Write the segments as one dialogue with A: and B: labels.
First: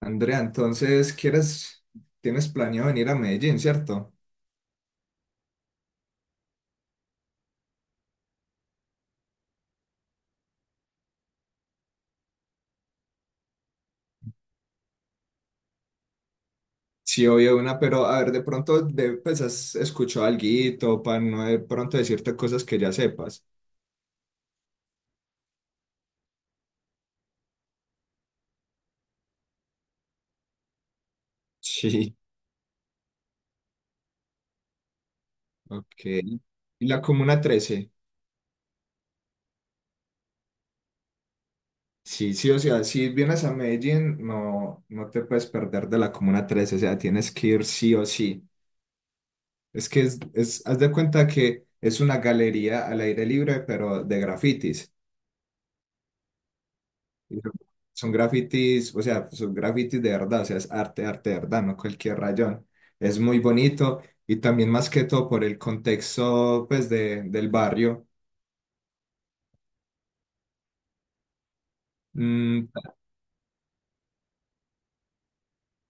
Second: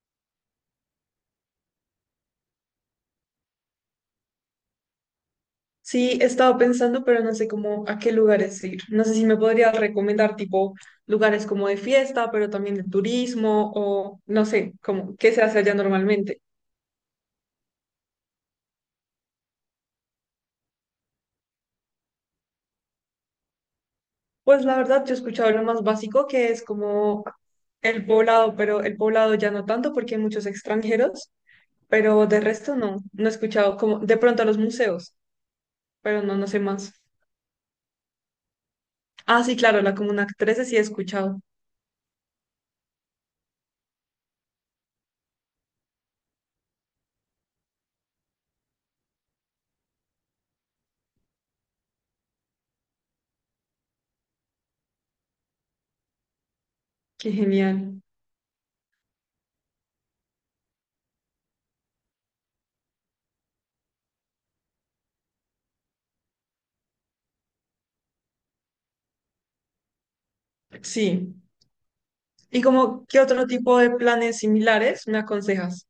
A: Andrea, entonces, ¿quieres, tienes planeado venir a Medellín, cierto?
B: Sí, he estado pensando, pero no sé cómo a qué lugares ir. No sé si me podrías recomendar tipo lugares como de fiesta, pero también de turismo o no sé, como qué se hace allá normalmente.
A: Sí, obvio, una, pero a ver, de pronto, de, pues, ¿has escuchado alguito para no de pronto decirte cosas que ya sepas?
B: Pues la verdad, yo he escuchado lo más básico que es como el poblado, pero el poblado ya no tanto porque hay muchos extranjeros,
A: Sí.
B: pero de resto no he escuchado como de pronto los museos,
A: Ok.
B: pero no sé
A: ¿Y
B: más.
A: la Comuna Trece?
B: Ah, sí, claro, la Comuna 13 sí he escuchado.
A: Sí, sí, o sea, si vienes a Medellín, no, no te puedes perder de la Comuna Trece, o sea, tienes que ir sí o sí. Es que haz de cuenta que es una galería al aire libre, pero de grafitis.
B: Qué
A: Y Son
B: genial.
A: Son grafitis, o sea, son grafitis de verdad, o sea, es arte, arte de verdad, no cualquier rayón. Es muy bonito y también más que todo por el contexto, pues, de, del barrio.
B: Sí. Y
A: Mm,
B: como, ¿qué otro tipo de planes similares me aconsejas?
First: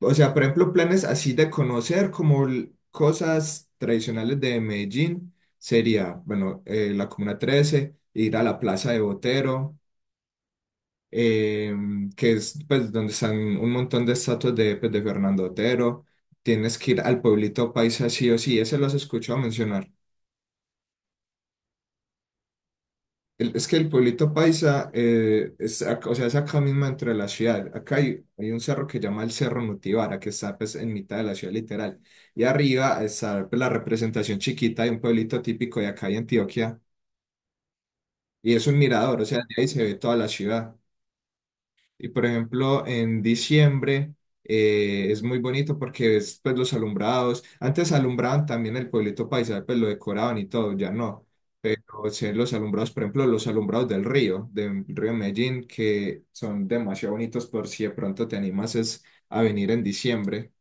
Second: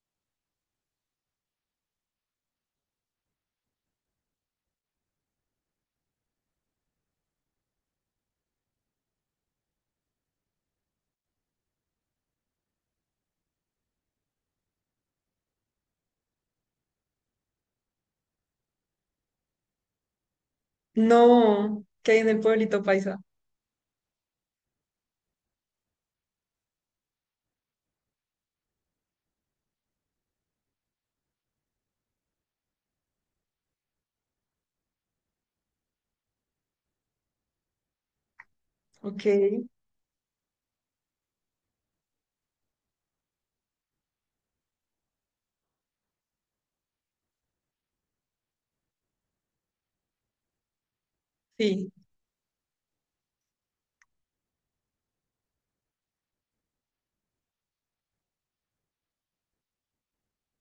A: o sea, por ejemplo, planes así de conocer como cosas tradicionales de Medellín sería, bueno, la Comuna 13, ir a la Plaza de Botero, eh, que es, pues, donde están un montón de estatuas de, pues, de Fernando Otero. Tienes que ir al pueblito paisa sí o sí, ese lo has escuchado mencionar.
B: No, que hay en el pueblito paisa.
A: Es que el pueblito paisa, es, o sea, es acá mismo entre la ciudad. Acá hay, hay un cerro que se llama el Cerro Nutibara, que está, pues, en mitad de la ciudad, literal. Y arriba está, pues, la representación chiquita de un pueblito típico de acá de Antioquia. Y es un mirador, o
B: Ok,
A: sea, de ahí se ve toda la ciudad. Y por ejemplo, en diciembre, es muy bonito porque ves, pues, los alumbrados. Antes alumbraban también el pueblito paisa, pues lo decoraban y todo, ya no. Pero
B: sí.
A: se ven los alumbrados, por ejemplo, los alumbrados del río Medellín, que son demasiado bonitos, por si de pronto te animas es a venir en diciembre.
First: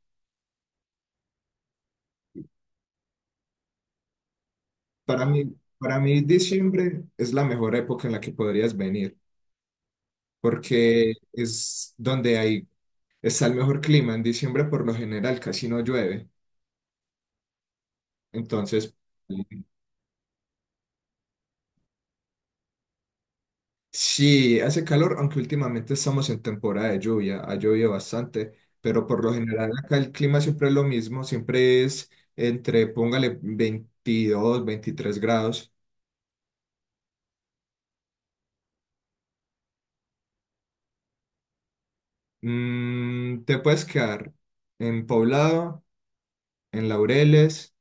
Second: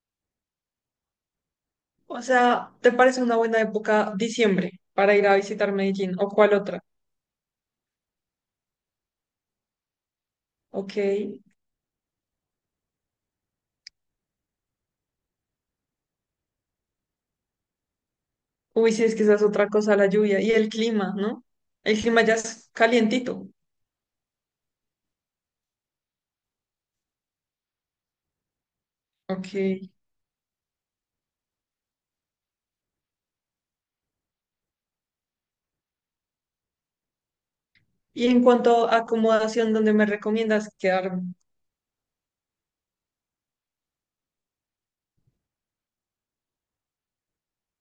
B: O sea, ¿te parece una buena época diciembre para
A: Para
B: ir a
A: mí,
B: visitar
A: para
B: Medellín
A: mí
B: o cuál otra?
A: diciembre es la mejor época en la que podrías venir,
B: Ok.
A: porque es donde hay, está el mejor clima. En diciembre por lo general casi no llueve.
B: Uy,
A: Entonces,
B: sí, es que esa es otra cosa, la lluvia y el clima, ¿no? El clima ya es calientito.
A: sí, hace calor, aunque últimamente estamos en temporada de lluvia, ha llovido bastante, pero por lo
B: Ok.
A: general acá el clima siempre es lo mismo, siempre es entre, póngale, 22 o 23 grados.
B: Y en cuanto a acomodación, ¿dónde me recomiendas quedarme?
A: Te puedes quedar en Poblado, en Laureles,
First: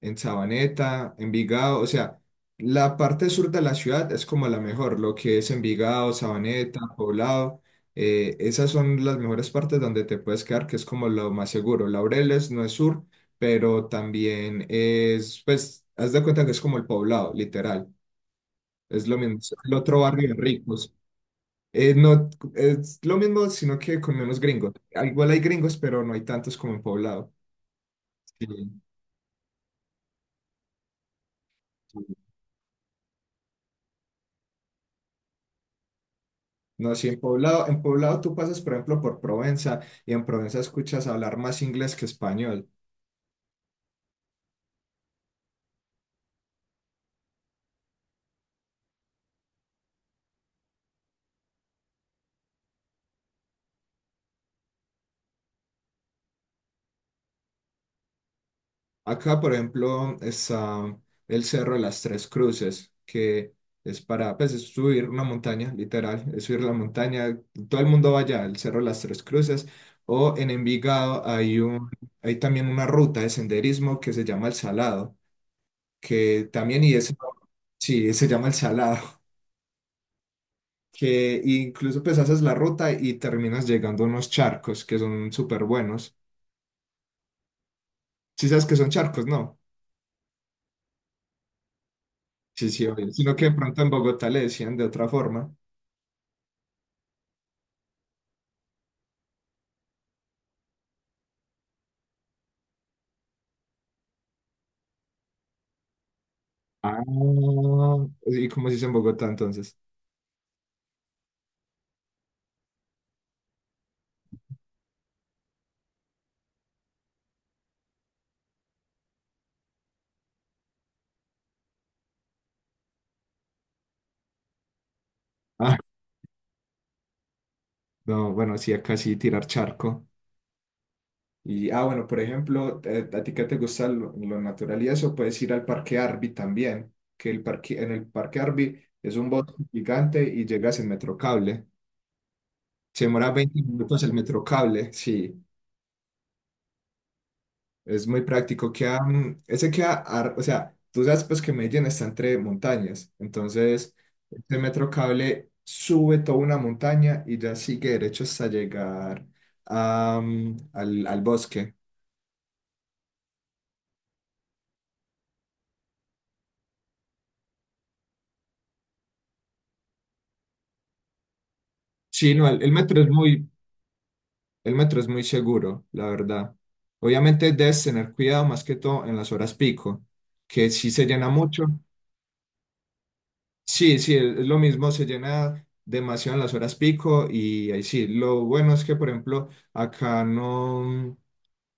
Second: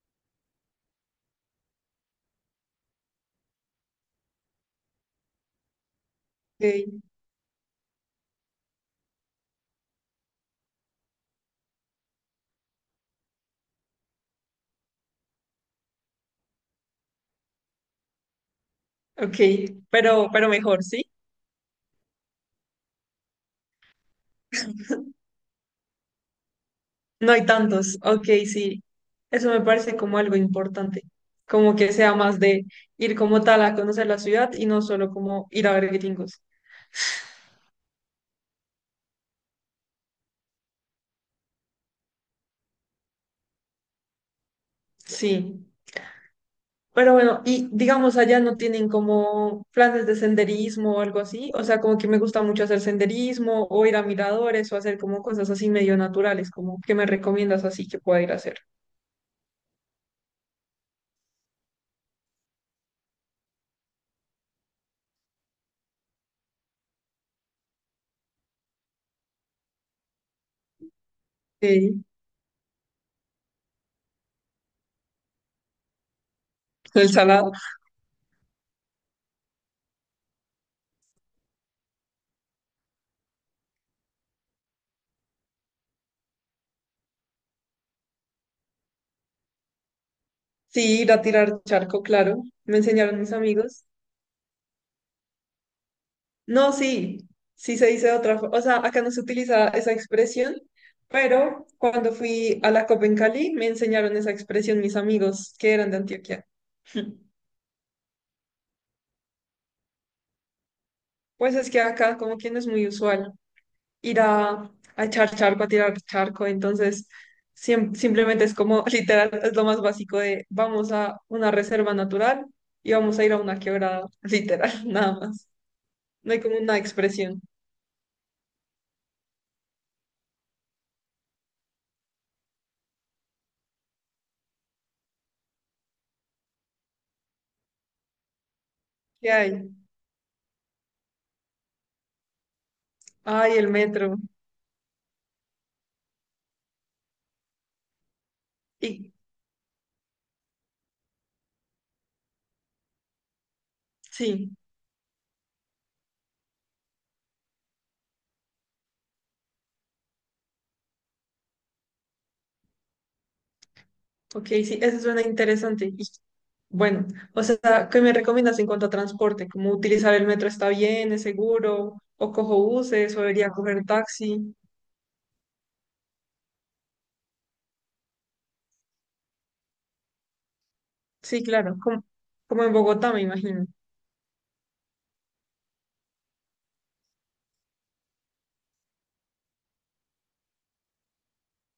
A: en Sabaneta, Envigado, o sea, la parte sur de la ciudad es como la mejor, lo que es Envigado, Sabaneta,
B: Ok,
A: Poblado, esas son las mejores partes donde te puedes quedar, que es como lo más seguro. Laureles no es sur, pero también es, pues, haz de cuenta que es como el Poblado, literal, es lo
B: ok,
A: mismo, es el otro barrio de
B: pero mejor,
A: ricos.
B: ¿sí?
A: No, es lo mismo, sino que con menos gringos. Ah, igual hay gringos, pero no hay tantos como en Poblado.
B: No hay tantos. Ok,
A: Sí.
B: sí. Eso me parece como algo importante. Como que sea
A: Sí.
B: más de ir como tal a conocer la ciudad y no solo como ir a ver gringos.
A: No, sí, en Poblado tú pasas, por ejemplo, por Provenza y en Provenza escuchas hablar más inglés que español.
B: Sí. Pero bueno, y digamos allá no tienen como planes de senderismo o algo así. O sea, como que me gusta mucho hacer senderismo o ir a miradores o hacer como cosas así medio naturales, como que me recomiendas así que pueda ir a hacer.
A: Acá, por ejemplo, está el Cerro de las Tres Cruces, que es para, pues, es subir una montaña, literal, es subir la montaña. Todo el mundo va allá, el Cerro de las Tres Cruces. O en Envigado hay un,
B: Sí,
A: hay también una ruta de senderismo que se llama El Salado, que también, y
B: el
A: es,
B: salado.
A: sí, se llama El Salado. Que incluso, pues, haces la ruta y terminas llegando a unos charcos que son súper buenos. Si sabes que son charcos, no.
B: Sí, ir a tirar charco, claro.
A: Sí,
B: Me
A: sí, obvio.
B: enseñaron mis
A: Sino que de pronto
B: amigos.
A: en Bogotá le decían de otra forma.
B: No, sí, sí se dice de otra forma. O sea, acá no se utiliza esa expresión, pero cuando fui a la COP en Cali me enseñaron esa expresión mis amigos que eran de Antioquia.
A: Ah, ¿y cómo se dice en Bogotá entonces?
B: Pues es que acá como que no es muy usual ir a echar charco, a tirar charco, entonces simplemente es como literal, es lo más básico de vamos a una reserva natural y vamos a ir a una quebrada, literal, nada más.
A: Ah,
B: No hay como una expresión.
A: no, bueno, sí, acá sí tirar charco. Y, ah, bueno, por ejemplo, a ti que te gusta lo natural y eso, puedes ir al Parque Arby también, que el parque, en el Parque Arby es un
B: ¿Qué
A: bosque
B: hay?
A: gigante y llegas en Metrocable. Se demora
B: Ay,
A: 20
B: el
A: minutos el
B: metro.
A: Metrocable, sí. Es muy práctico. Queda,
B: Y
A: ese queda, o sea, tú sabes, pues, que Medellín está entre montañas, entonces
B: sí.
A: este metro cable sube toda una montaña y ya sigue derecho hasta llegar a, al, al bosque.
B: Ok, sí, eso suena interesante. Y bueno, o sea, ¿qué me recomiendas en cuanto a transporte? ¿Cómo utilizar el metro está bien, es seguro? ¿O
A: Sí, no,
B: cojo
A: el metro es
B: buses o
A: muy,
B: debería coger taxi?
A: el metro es muy seguro, la verdad. Obviamente debes tener cuidado más que todo en las horas pico, que sí se llena
B: Sí,
A: mucho.
B: claro, como, como en Bogotá, me imagino.
A: Sí, sí, es lo mismo, se llena demasiado en las horas pico y ahí sí, lo bueno es que, por ejemplo, acá no.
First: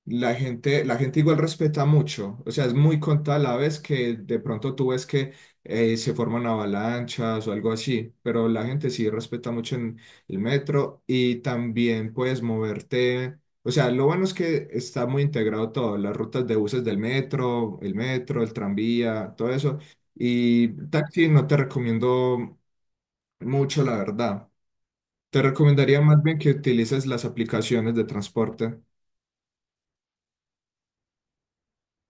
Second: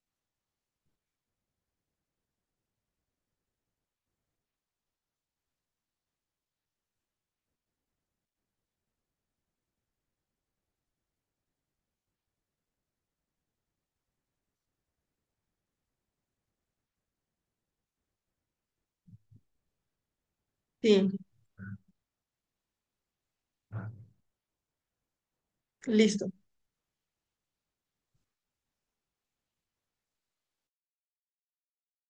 A: La gente igual respeta mucho, o sea, es muy contada la vez que de pronto tú ves que se forman avalanchas o algo así, pero la gente sí respeta mucho en el metro y también puedes moverte, o sea, lo bueno es que está muy integrado todo, las rutas de buses del metro, el tranvía, todo eso, y
B: Sí,
A: taxi no te recomiendo mucho, la verdad. Te recomendaría más
B: listo.
A: bien que utilices las aplicaciones de transporte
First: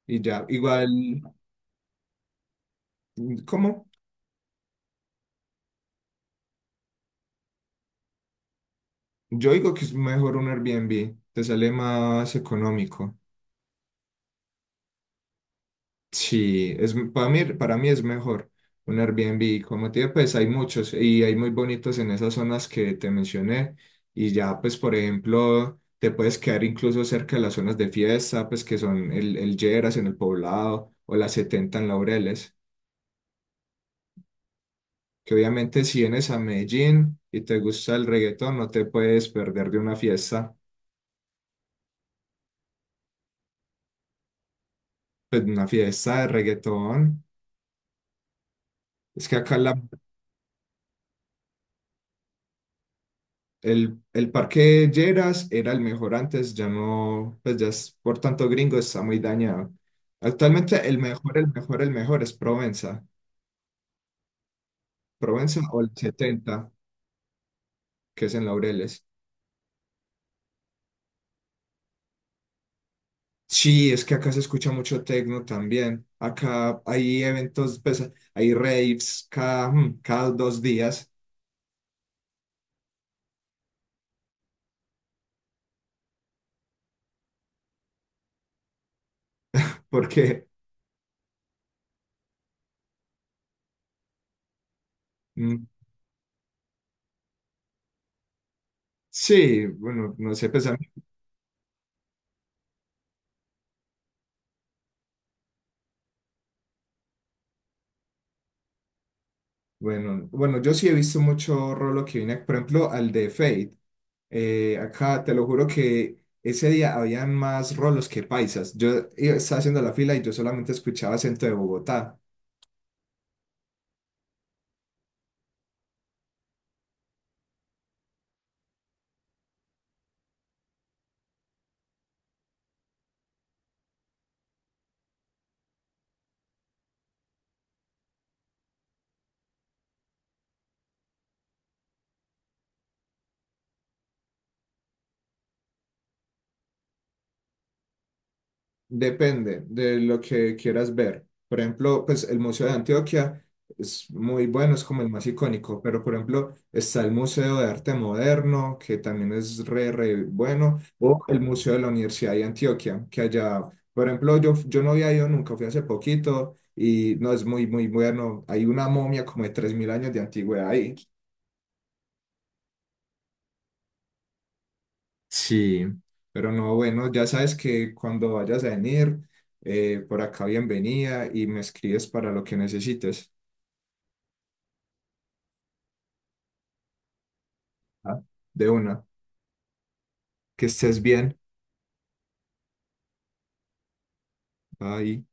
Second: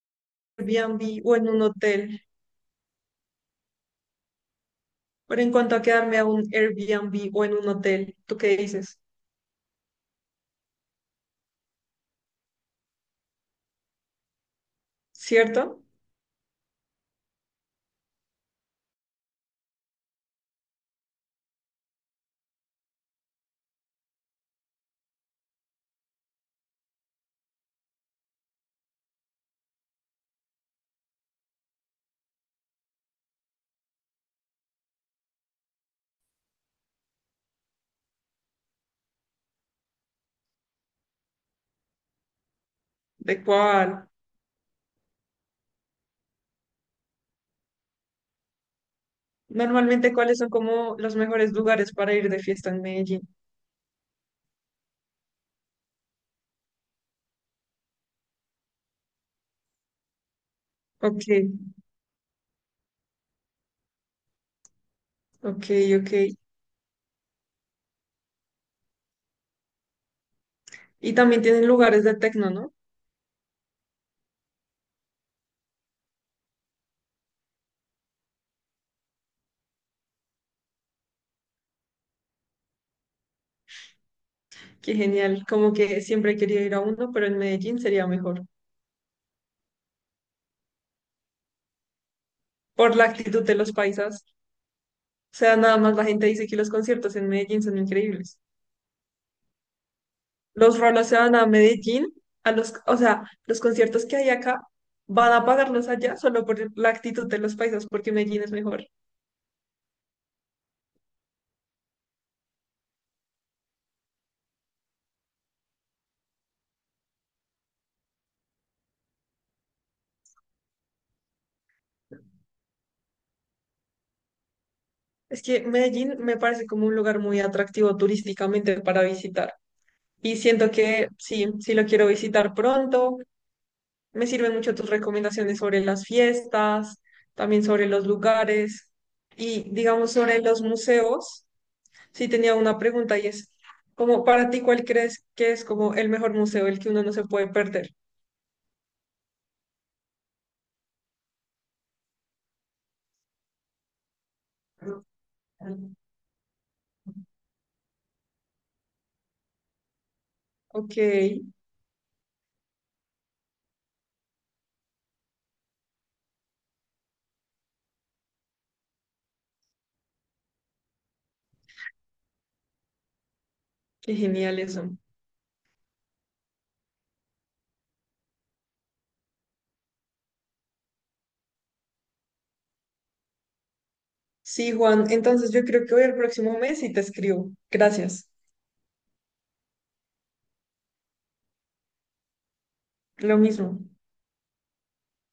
A: y ya, igual,
B: Airbnb o en un hotel.
A: ¿cómo?
B: Pero en cuanto a quedarme a un Airbnb o en un hotel, ¿tú qué dices?
A: Yo digo que es mejor un Airbnb, te sale más económico.
B: ¿Cierto?
A: Sí, es, para mí es mejor un Airbnb. Como te digo, pues hay muchos y hay muy bonitos en esas zonas que te mencioné. Y ya, pues, por ejemplo, te puedes quedar incluso cerca de las zonas de fiesta, pues que son el Lleras en el Poblado o las 70 en Laureles. Que obviamente si vienes a Medellín y te gusta el reggaetón, no te puedes perder de una fiesta,
B: ¿De cuál?
A: pues una fiesta de reggaetón. Es que acá la,
B: Normalmente, ¿cuáles son como los mejores lugares para ir de fiesta en Medellín?
A: el parque Lleras era el mejor antes, ya no, pues ya es por tanto gringo, está muy dañado. Actualmente el
B: Ok,
A: mejor, el mejor, el mejor es Provenza. Provenza
B: ok,
A: o el
B: ok.
A: 70, que es en Laureles.
B: Y también tienen lugares de tecno, ¿no?
A: Sí, es que acá se escucha mucho tecno también. Acá hay eventos, pues hay raves cada, cada dos días,
B: Qué genial, como que siempre he querido ir a uno, pero en Medellín sería mejor,
A: porque
B: por la actitud de los paisas. O sea,
A: mm,
B: nada más la gente dice que los conciertos en Medellín son increíbles.
A: sí, bueno, no sé, pues a
B: Los
A: mí-
B: rolos se van a Medellín, a los, o sea, los conciertos que hay acá van a pagarlos allá solo por la actitud de los paisas, porque Medellín es mejor.
A: bueno, bueno, yo sí he visto mucho rolo que viene, por ejemplo, al de Fate. Acá te lo juro que ese día habían más rolos que paisas. Estaba haciendo la fila y yo solamente escuchaba acento de Bogotá.
B: Es que Medellín me parece como un lugar muy atractivo turísticamente para visitar. Y siento que sí, sí lo quiero visitar pronto. Me sirven mucho tus recomendaciones sobre las fiestas, también sobre los lugares y digamos sobre los museos. Sí tenía una pregunta y es, como para ti, ¿cuál crees que es como el mejor museo, el que uno no se puede perder?
A: Depende de lo que quieras ver. Por ejemplo, pues el Museo de Antioquia es muy bueno, es como el más icónico, pero por ejemplo está el Museo de Arte Moderno, que también es re bueno,
B: Ok,
A: o el
B: qué
A: Museo de la Universidad de Antioquia, que allá, por ejemplo, yo no había ido nunca, fui hace poquito y no es muy bueno. Hay una momia como de 3000 años de antigüedad ahí.
B: genial eso.
A: Sí, pero no, bueno, ya sabes que cuando vayas a venir, por acá bienvenida y me escribes para lo que necesites.
B: Sí, Juan, entonces yo creo que hoy el próximo mes y te escribo.
A: Ah.
B: Gracias.
A: De una, que estés bien.
B: Lo mismo.
A: Bye.